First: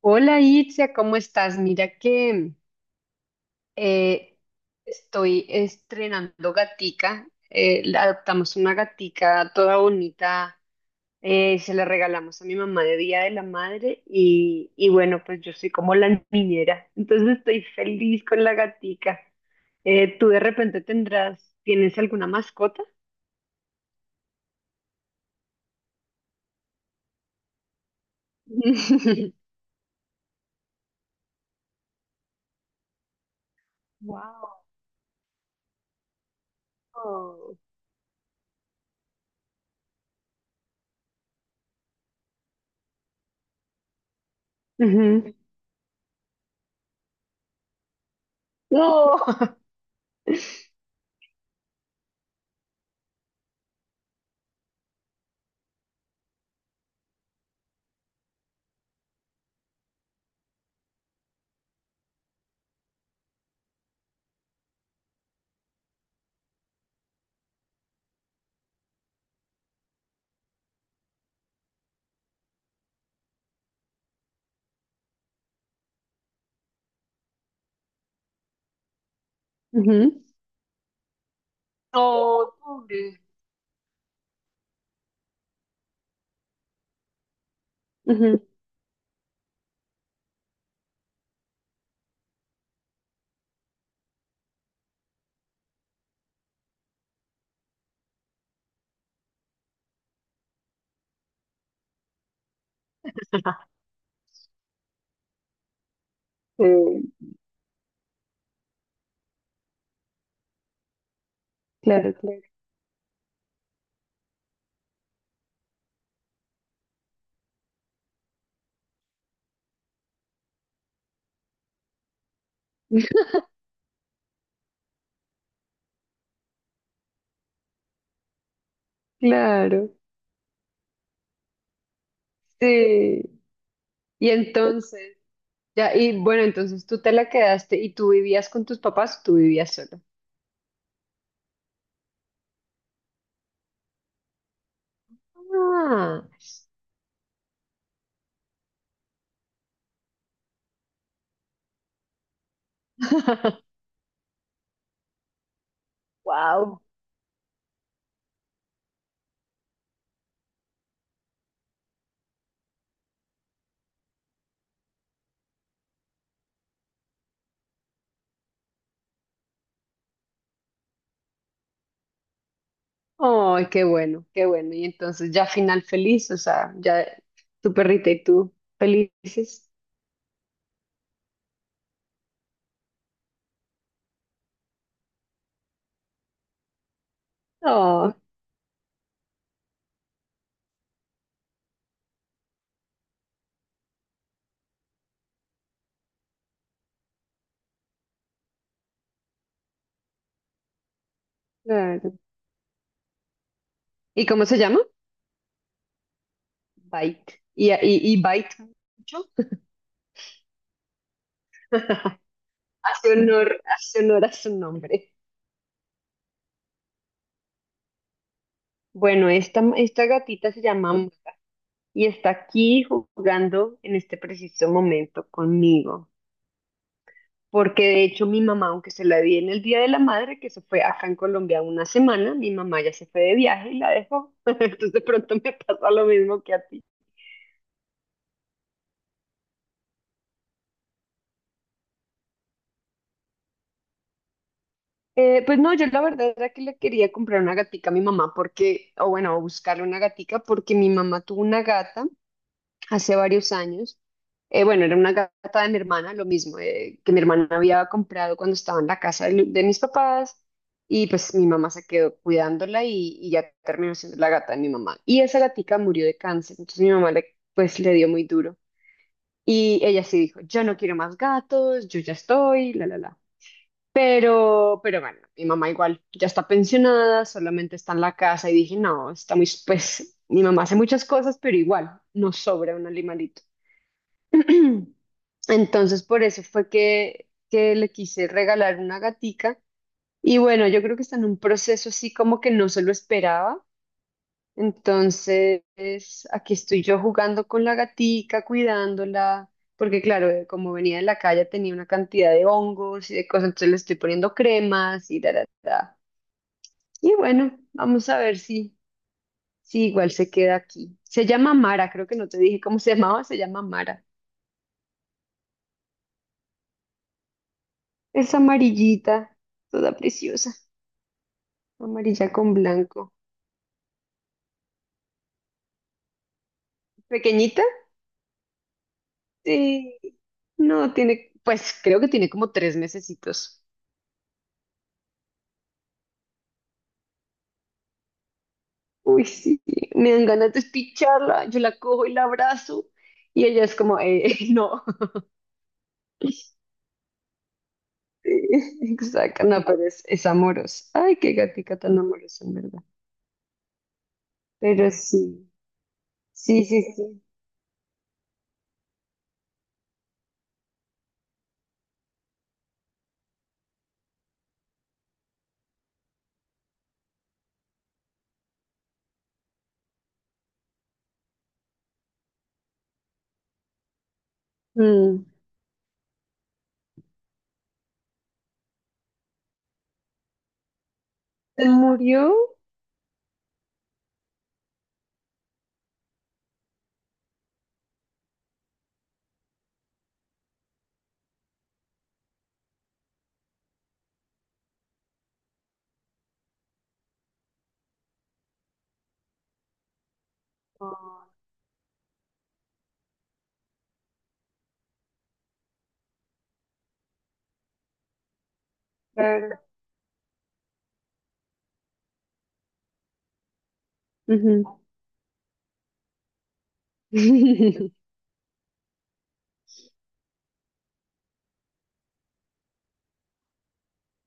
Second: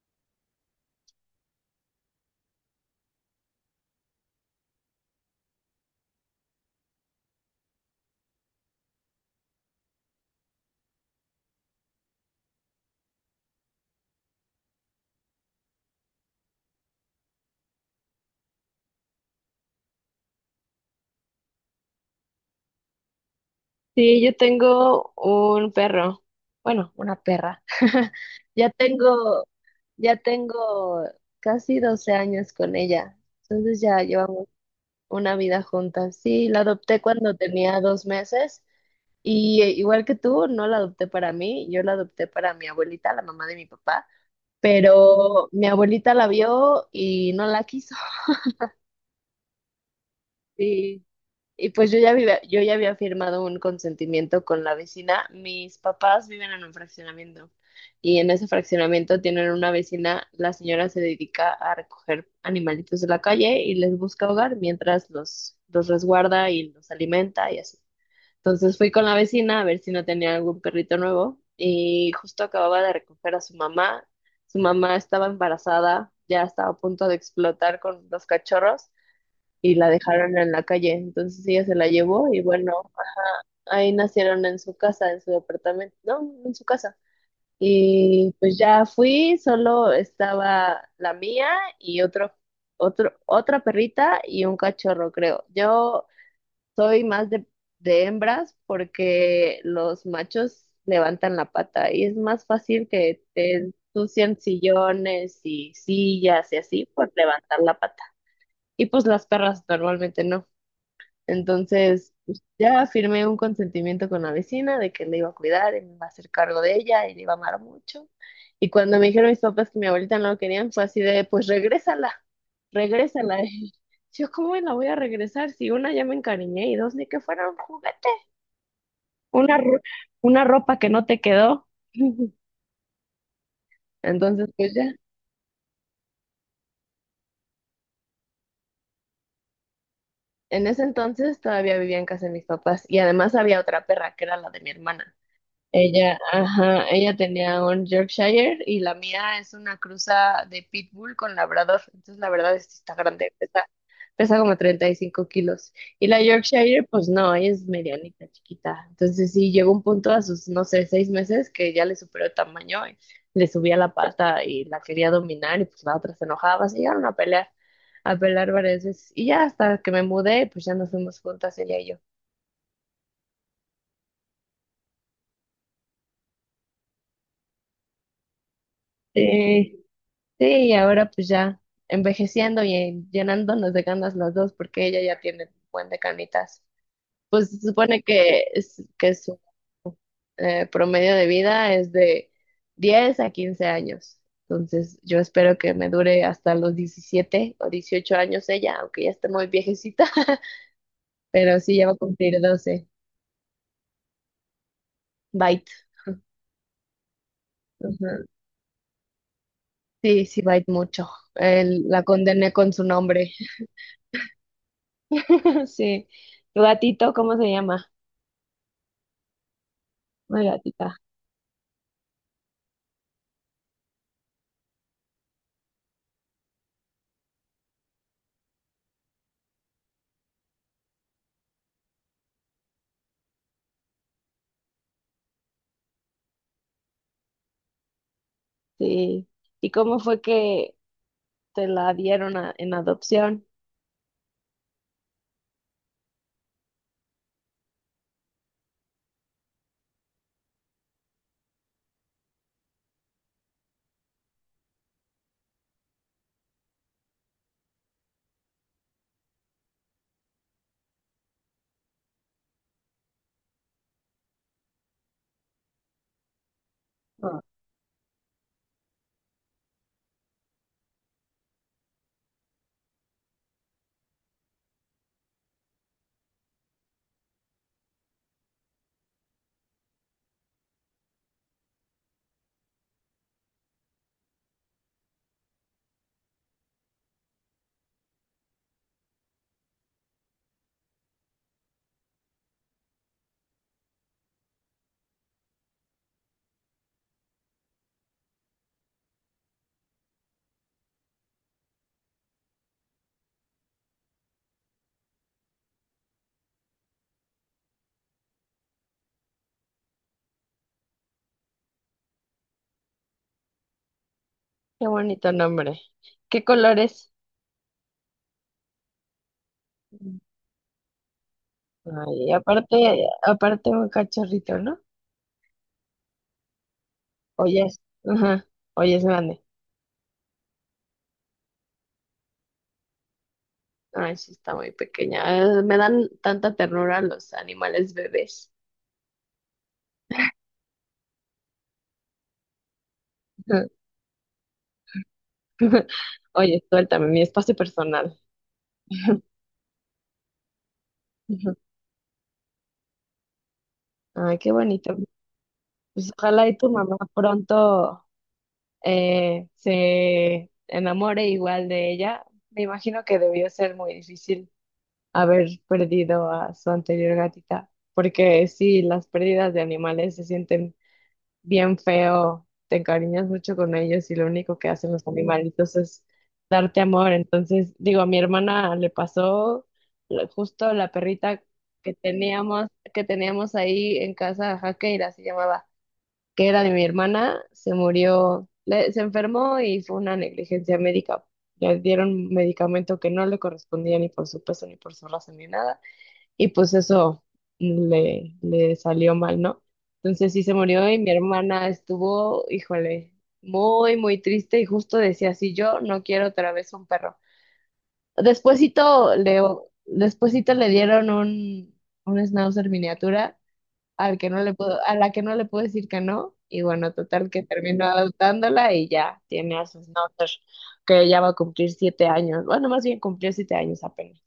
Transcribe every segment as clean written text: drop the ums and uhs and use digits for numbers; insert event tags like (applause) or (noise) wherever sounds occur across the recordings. Hola Itzia, ¿cómo estás? Mira que eh, estoy estrenando gatica. Adoptamos una gatica toda bonita. Se la regalamos a mi mamá de Día de la Madre y, bueno, pues yo soy como la niñera, entonces estoy feliz con la gatica. ¿Tú de repente tienes alguna mascota? Sí, yo tengo un perro. Bueno, una perra. (laughs) Ya (laughs) tengo, ya tengo casi 12 años con ella. Entonces ya llevamos Wow. una vida juntas. Sí, la adopté cuando tenía 2 meses y igual que tú, no la adopté para mí, yo la adopté para mi abuelita, la mamá de mi papá, Ujú. pero mi abuelita la vio y no la quiso. No. (laughs) (laughs) Y pues yo ya había firmado un consentimiento con la vecina. Mis papás viven en un fraccionamiento y en ese fraccionamiento tienen una vecina. La señora se dedica a recoger animalitos de la calle y les busca hogar mientras los resguarda y los alimenta y así. Entonces fui con la vecina a ver si no tenía algún perrito nuevo y justo acababa de recoger a su mamá. Su mamá estaba embarazada, ya estaba a punto de explotar con los cachorros y la Ujú. dejaron en la calle. Entonces ella se la llevó y No, bueno, pobre. ahí nacieron en su casa, en su departamento, no, en su casa. Y pues ya fui, solo estaba la mía y otra perrita y un cachorro, creo. Yo soy más de hembras porque los machos levantan la pata y es más fácil que te ensucian sillones y sillas y Sí, así por levantar la pata. Y pues las perras normalmente no. Entonces, claro, claro. pues, ya firmé un consentimiento con la vecina de que le iba a cuidar, y me iba a hacer cargo de ella y le iba a amar mucho. Y cuando me dijeron mis papás que mi abuelita no lo querían, fue así de, pues regrésala, (laughs) regrésala. (laughs) Y yo, ¿cómo la voy a regresar? Si una, ya me encariñé, y dos, ni que fuera un juguete, una, ro- Claro, una ropa que no te quedó. (laughs) sí. Y Entonces, pues ya. entonces, ya, y bueno, entonces tú te la quedaste y tú vivías con tus papás, o tú vivías solo. En ese entonces todavía vivía en casa de mis papás y además había otra perra que era la de mi hermana. Ella, Ah. ajá, ella tenía un Yorkshire y la mía es una cruza de Pitbull con Labrador. Entonces, la verdad es que está grande, pesa, (laughs) pesa como 35 kilos. Y la Wow. Yorkshire, pues no, ella es medianita, chiquita. Entonces, sí, llegó un punto a sus, no sé, 6 meses, que ya le superó el tamaño, y le subía la pata y la quería dominar y pues la otra se enojaba. Se llegaron a pelear varias veces. Y ya hasta que me mudé, pues ya nos fuimos juntas ella y yo. Ay, qué bueno, qué bueno. Y entonces ya final feliz, o sea, ya tu perrita y tú felices. Sí. Sí, y ahora pues ya envejeciendo y llenándonos de ganas los dos, porque ella ya tiene un buen de canitas. Pues se supone Oh, que, es, que su promedio de vida es de 10 a 15 años. Entonces yo espero que me dure hasta los 17 o 18 años ella, aunque ya esté muy viejecita. (laughs) Pero sí, ya va a claro. cumplir 12. ¿Y cómo se llama? Bite. Bite. ¿Y, y Ujú. Bite mucho? Sí, sí, bite mucho. La (laughs) condené con su nombre. Hace honor a su nombre. (laughs) Sí. ¿Tu gatito cómo se llama? Bueno, esta Una gatita se llama gatita. Maya. Y está aquí jugando en este preciso momento conmigo. Porque de hecho mi mamá, aunque se la vi en el Día de la Madre, que se fue acá en Colombia una semana, mi mamá ya se fue de viaje y la dejó. (laughs) Entonces de pronto me pasa lo mismo que a ti. Sí. ¿Y cómo fue que te la dieron en adopción? Pues no, yo la verdad era que le quería comprar una gatica a mi mamá porque, o bueno, buscarle una gatica porque mi mamá tuvo una gata hace varios años. Bueno, era una gata de mi hermana, lo mismo, que mi hermana había comprado cuando estaba en la casa de mis papás y pues mi mamá se quedó cuidándola y ya terminó siendo la gata de mi mamá. Y esa gatica murió de cáncer, entonces mi mamá le, Ah, pues le dio muy duro. Y ella sí dijo, yo no quiero más gatos, yo ya estoy, la, la, la. Pero bueno, mi mamá igual ya está pensionada, solamente está en la casa y dije, no, está muy, pues mi mamá hace muchas cosas, pero igual nos sobra un animalito. Entonces, por eso fue que le quise regalar una gatica. Y bueno, yo creo que está en un proceso así como que no se lo esperaba. Entonces, aquí estoy yo jugando con la gatica, cuidándola, porque claro, como venía de la calle tenía una cantidad de hongos y de cosas, entonces le estoy poniendo cremas y da, da, da. Y bueno, vamos a ver si igual se queda aquí. Se llama Mara, creo que no te dije cómo se llamaba, se llama Mara. qué bonito nombre. ¿Qué colores? Es amarillita, toda preciosa. Ay, Amarilla y con aparte, blanco. aparte un cachorrito, ¿no? Oye, ¿Pequeñita? es, ajá, oye, es grande. Sí. No, tiene, pues creo que tiene como tres mesecitos. Ay, sí, está muy pequeña. Me dan tanta ternura los animales bebés. Uy, sí, me dan ganas de picharla. Yo la cojo y la abrazo. Y ella Ajá. es como, (laughs) no. (laughs) Oye, suéltame, mi espacio personal. Sí, exacto, no, pero es amorosa. Ay, qué Ujú. gatica tan amorosa, en verdad. Ay, qué Pero bonito. sí, Pues ojalá y sí, tu sí, mamá sí. pronto se enamore igual de ella. Me imagino que debió ser muy difícil haber perdido a su anterior gatita, porque sí, las pérdidas de animales se sienten bien feo, te encariñas mucho con ellos y lo único que hacen los Mm. animalitos es darte amor. Entonces, digo, a mi hermana le pasó justo la perrita ¿Se que murió? teníamos, que teníamos ahí en casa, Jaqueira se llamaba, que era de mi hermana, se murió, se enfermó y fue una negligencia médica. Le dieron medicamento que no le correspondía ni por su peso, ni por su raza, ni nada. Y pues eso le salió mal, ¿no? Entonces sí se murió y mi Ah, hermana estuvo, híjole, muy, muy triste y justo decía, sí, yo no quiero otra vez un perro. Despuésito le, claro. despuésito le dieron un schnauzer miniatura al que no le Ujú. puedo, a la que no le puedo decir que no, y bueno, total que termino (laughs) adoptándola y ya tiene a sus notas, que ya va a cumplir 7 años, bueno, más bien cumplió 7 años apenas,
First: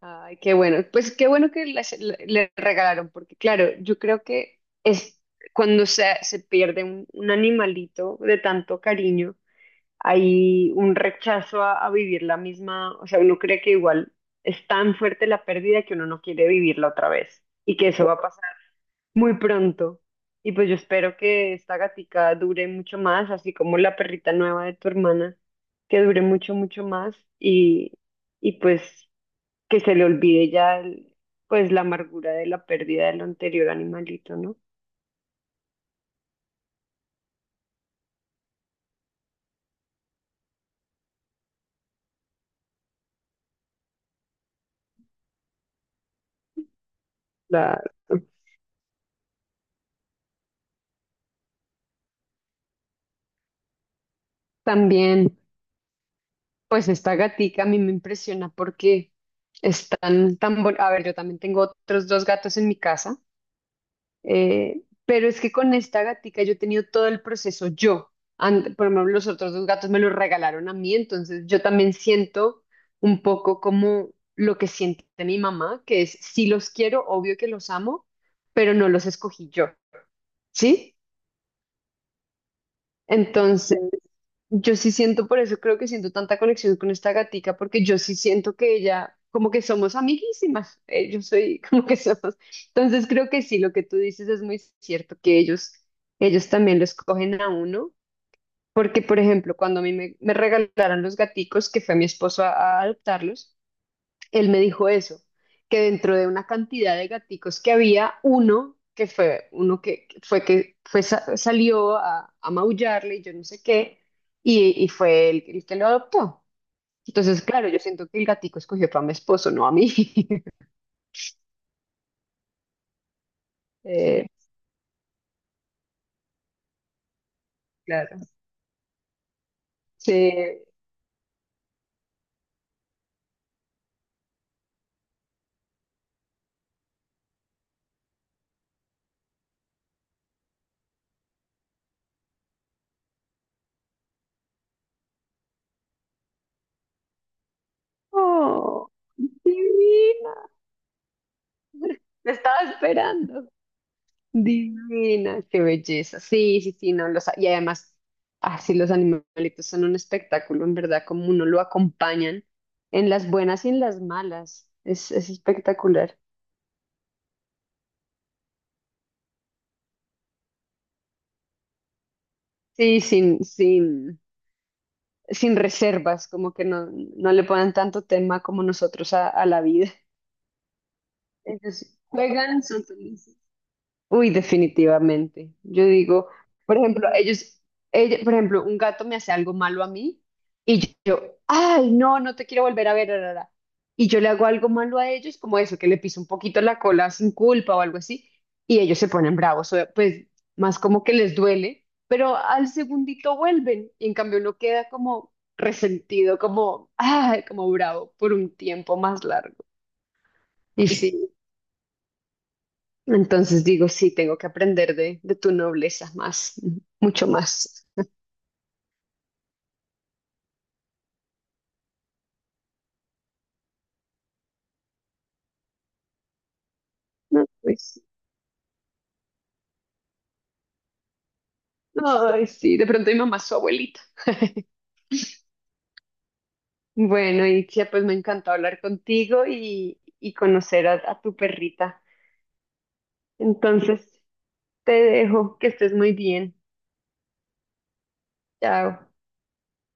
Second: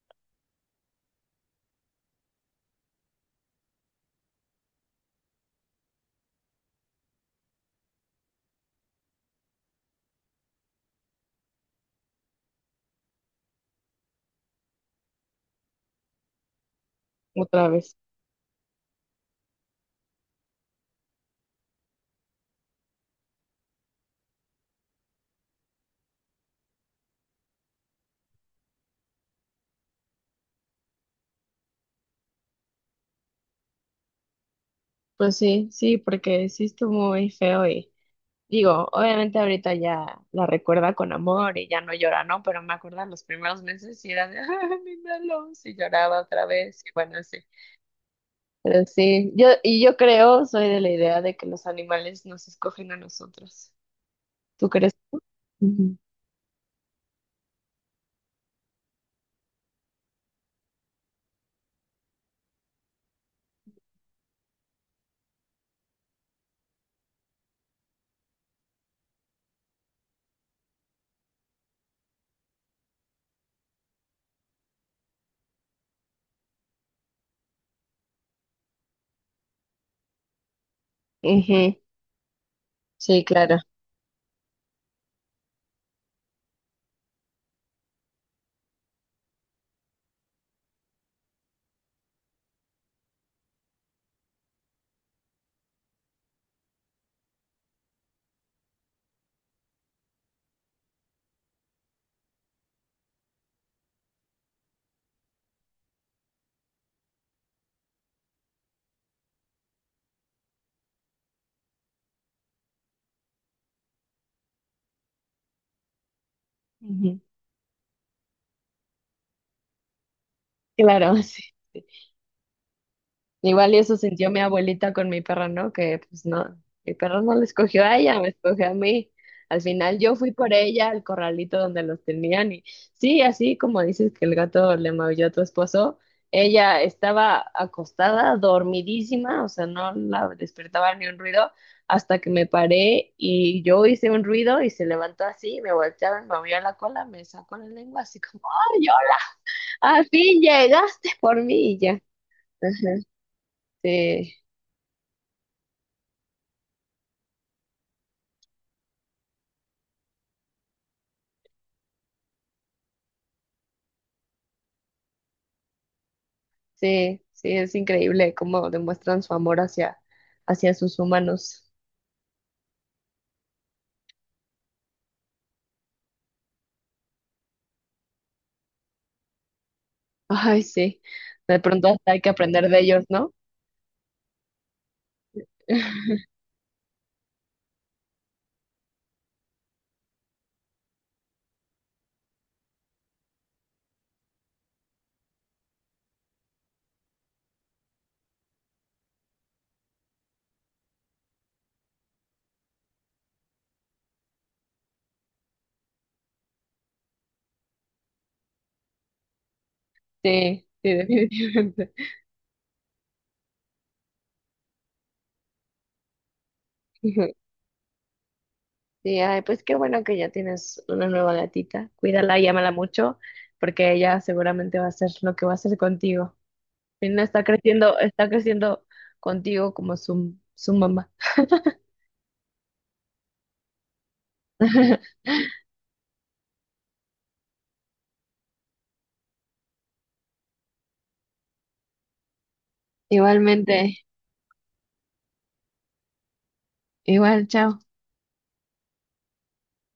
Ay, qué bueno. Pues qué bueno que le le regalaron, porque claro, yo creo que es cuando se pierde un animalito de tanto cariño, hay un rechazo a vivir la misma, o sea, uno cree que igual es tan fuerte la pérdida que uno no quiere vivirla otra vez otra y que vez. eso va a pasar muy pronto. Y pues yo espero que esta gatica dure mucho más, así como la perrita nueva de tu hermana, que dure mucho, mucho más y pues que se le olvide ya pues la amargura de la pérdida del anterior animalito, ¿no? Pues sí, sí, porque sí estuvo muy feo y digo, obviamente ahorita ya la recuerda con amor y ya no llora, ¿no? Pero me acuerdo los primeros meses y era de, (laughs) ay, mi Melons", y lloraba otra vez y bueno, sí. La Pero sí, yo, y yo creo, soy de la idea de que los animales nos escogen a nosotros. ¿Tú crees? también, Ujú, pues esta gatica a mí me impresiona porque están tan a ver, yo también tengo otros dos gatos en mi casa, pero es que con esta gatica yo he tenido todo el proceso yo. Por ejemplo, los otros dos gatos me los regalaron a mí, entonces yo también siento un poco como lo que siente mi mamá, que es, si los quiero, obvio que los amo, pero no los escogí yo. ¿Sí? ujú, sí, claro. Entonces, yo sí siento, por eso creo que siento tanta conexión con esta gatica, porque yo sí siento que ella, como que somos amiguísimas, yo soy (laughs) como que somos. Entonces, creo que sí, lo que tú dices es muy cierto, ellos también lo escogen a uno, porque, por ejemplo, cuando a me regalaron los gaticos, que fue mi esposo a adoptarlos, él me dijo eso, que dentro de una cantidad de gaticos que había, uno que fue, salió a maullarle y yo no sé qué, y fue él el que lo adoptó. Ujú. Entonces, claro, yo siento que el gatico escogió fue a mi esposo, no a mí. (laughs) Claro, (laughs) sí, sí. Igual y eso Eh, sintió mi abuelita con mi perro, ¿no? Que pues no, mi perro no le escogió a ella, claro. me escogió a mí. Al final Sí. yo fui por ella al corralito donde los tenían y sí, así como dices que el gato le maulló a tu esposo, ella estaba acostada, dormidísima, o sea, no la despertaba ni un ruido hasta que me paré y yo hice un ruido y se levantó así, me voltearon, me movió la cola, me sacó la lengua así como ¡ay! Oh, Al fin divino. llegaste por mí y ya. Te estaba Ajá. esperando. Sí, Divina, qué belleza. Sí, sí, sí, no, los, y además, así los animalitos son un espectáculo, en verdad, como uno lo acompañan en las buenas y en las malas. Es espectacular. sí, sí, es increíble cómo demuestran su amor hacia, hacia sus humanos. Sí, sin reservas, como que no, no le ponen tanto tema como nosotros a la vida. Ay, sí. (laughs) De Ellos pronto hasta hay que juegan, aprender de son ellos, ¿no? felices. Uy, definitivamente. Yo (laughs) digo, por ejemplo, por ejemplo, un gato me hace algo malo a mí y yo, ay, no, no te quiero volver a ver, ra, ra, ra". Y yo le hago algo malo a ellos, como eso, que le piso un poquito la cola sin culpa o algo así, y ellos se ponen bravos, o- pues más como que les duele, pero al segundito vuelven y en cambio uno queda como resentido, como, ay, como bravo por un tiempo más largo. Sí, Y sí, sí. definitivamente. (laughs) Entonces digo, sí, tengo que aprender de tu nobleza más, mucho Ujú. más. Sí, ay, pues qué bueno que ya tienes una nueva gatita. Cuídala y ámala mucho, porque ella seguramente va a hacer lo que va a hacer contigo. Y no está No, creciendo, pues, está creciendo contigo como su mamá. ay, sí, de pronto mi mamá es su abuelita. (laughs) (laughs) Bueno, Itzia, pues me encantó hablar contigo y conocer a tu perrita. Igualmente, Entonces, te dejo, que estés muy bien. igual, chao. Chao.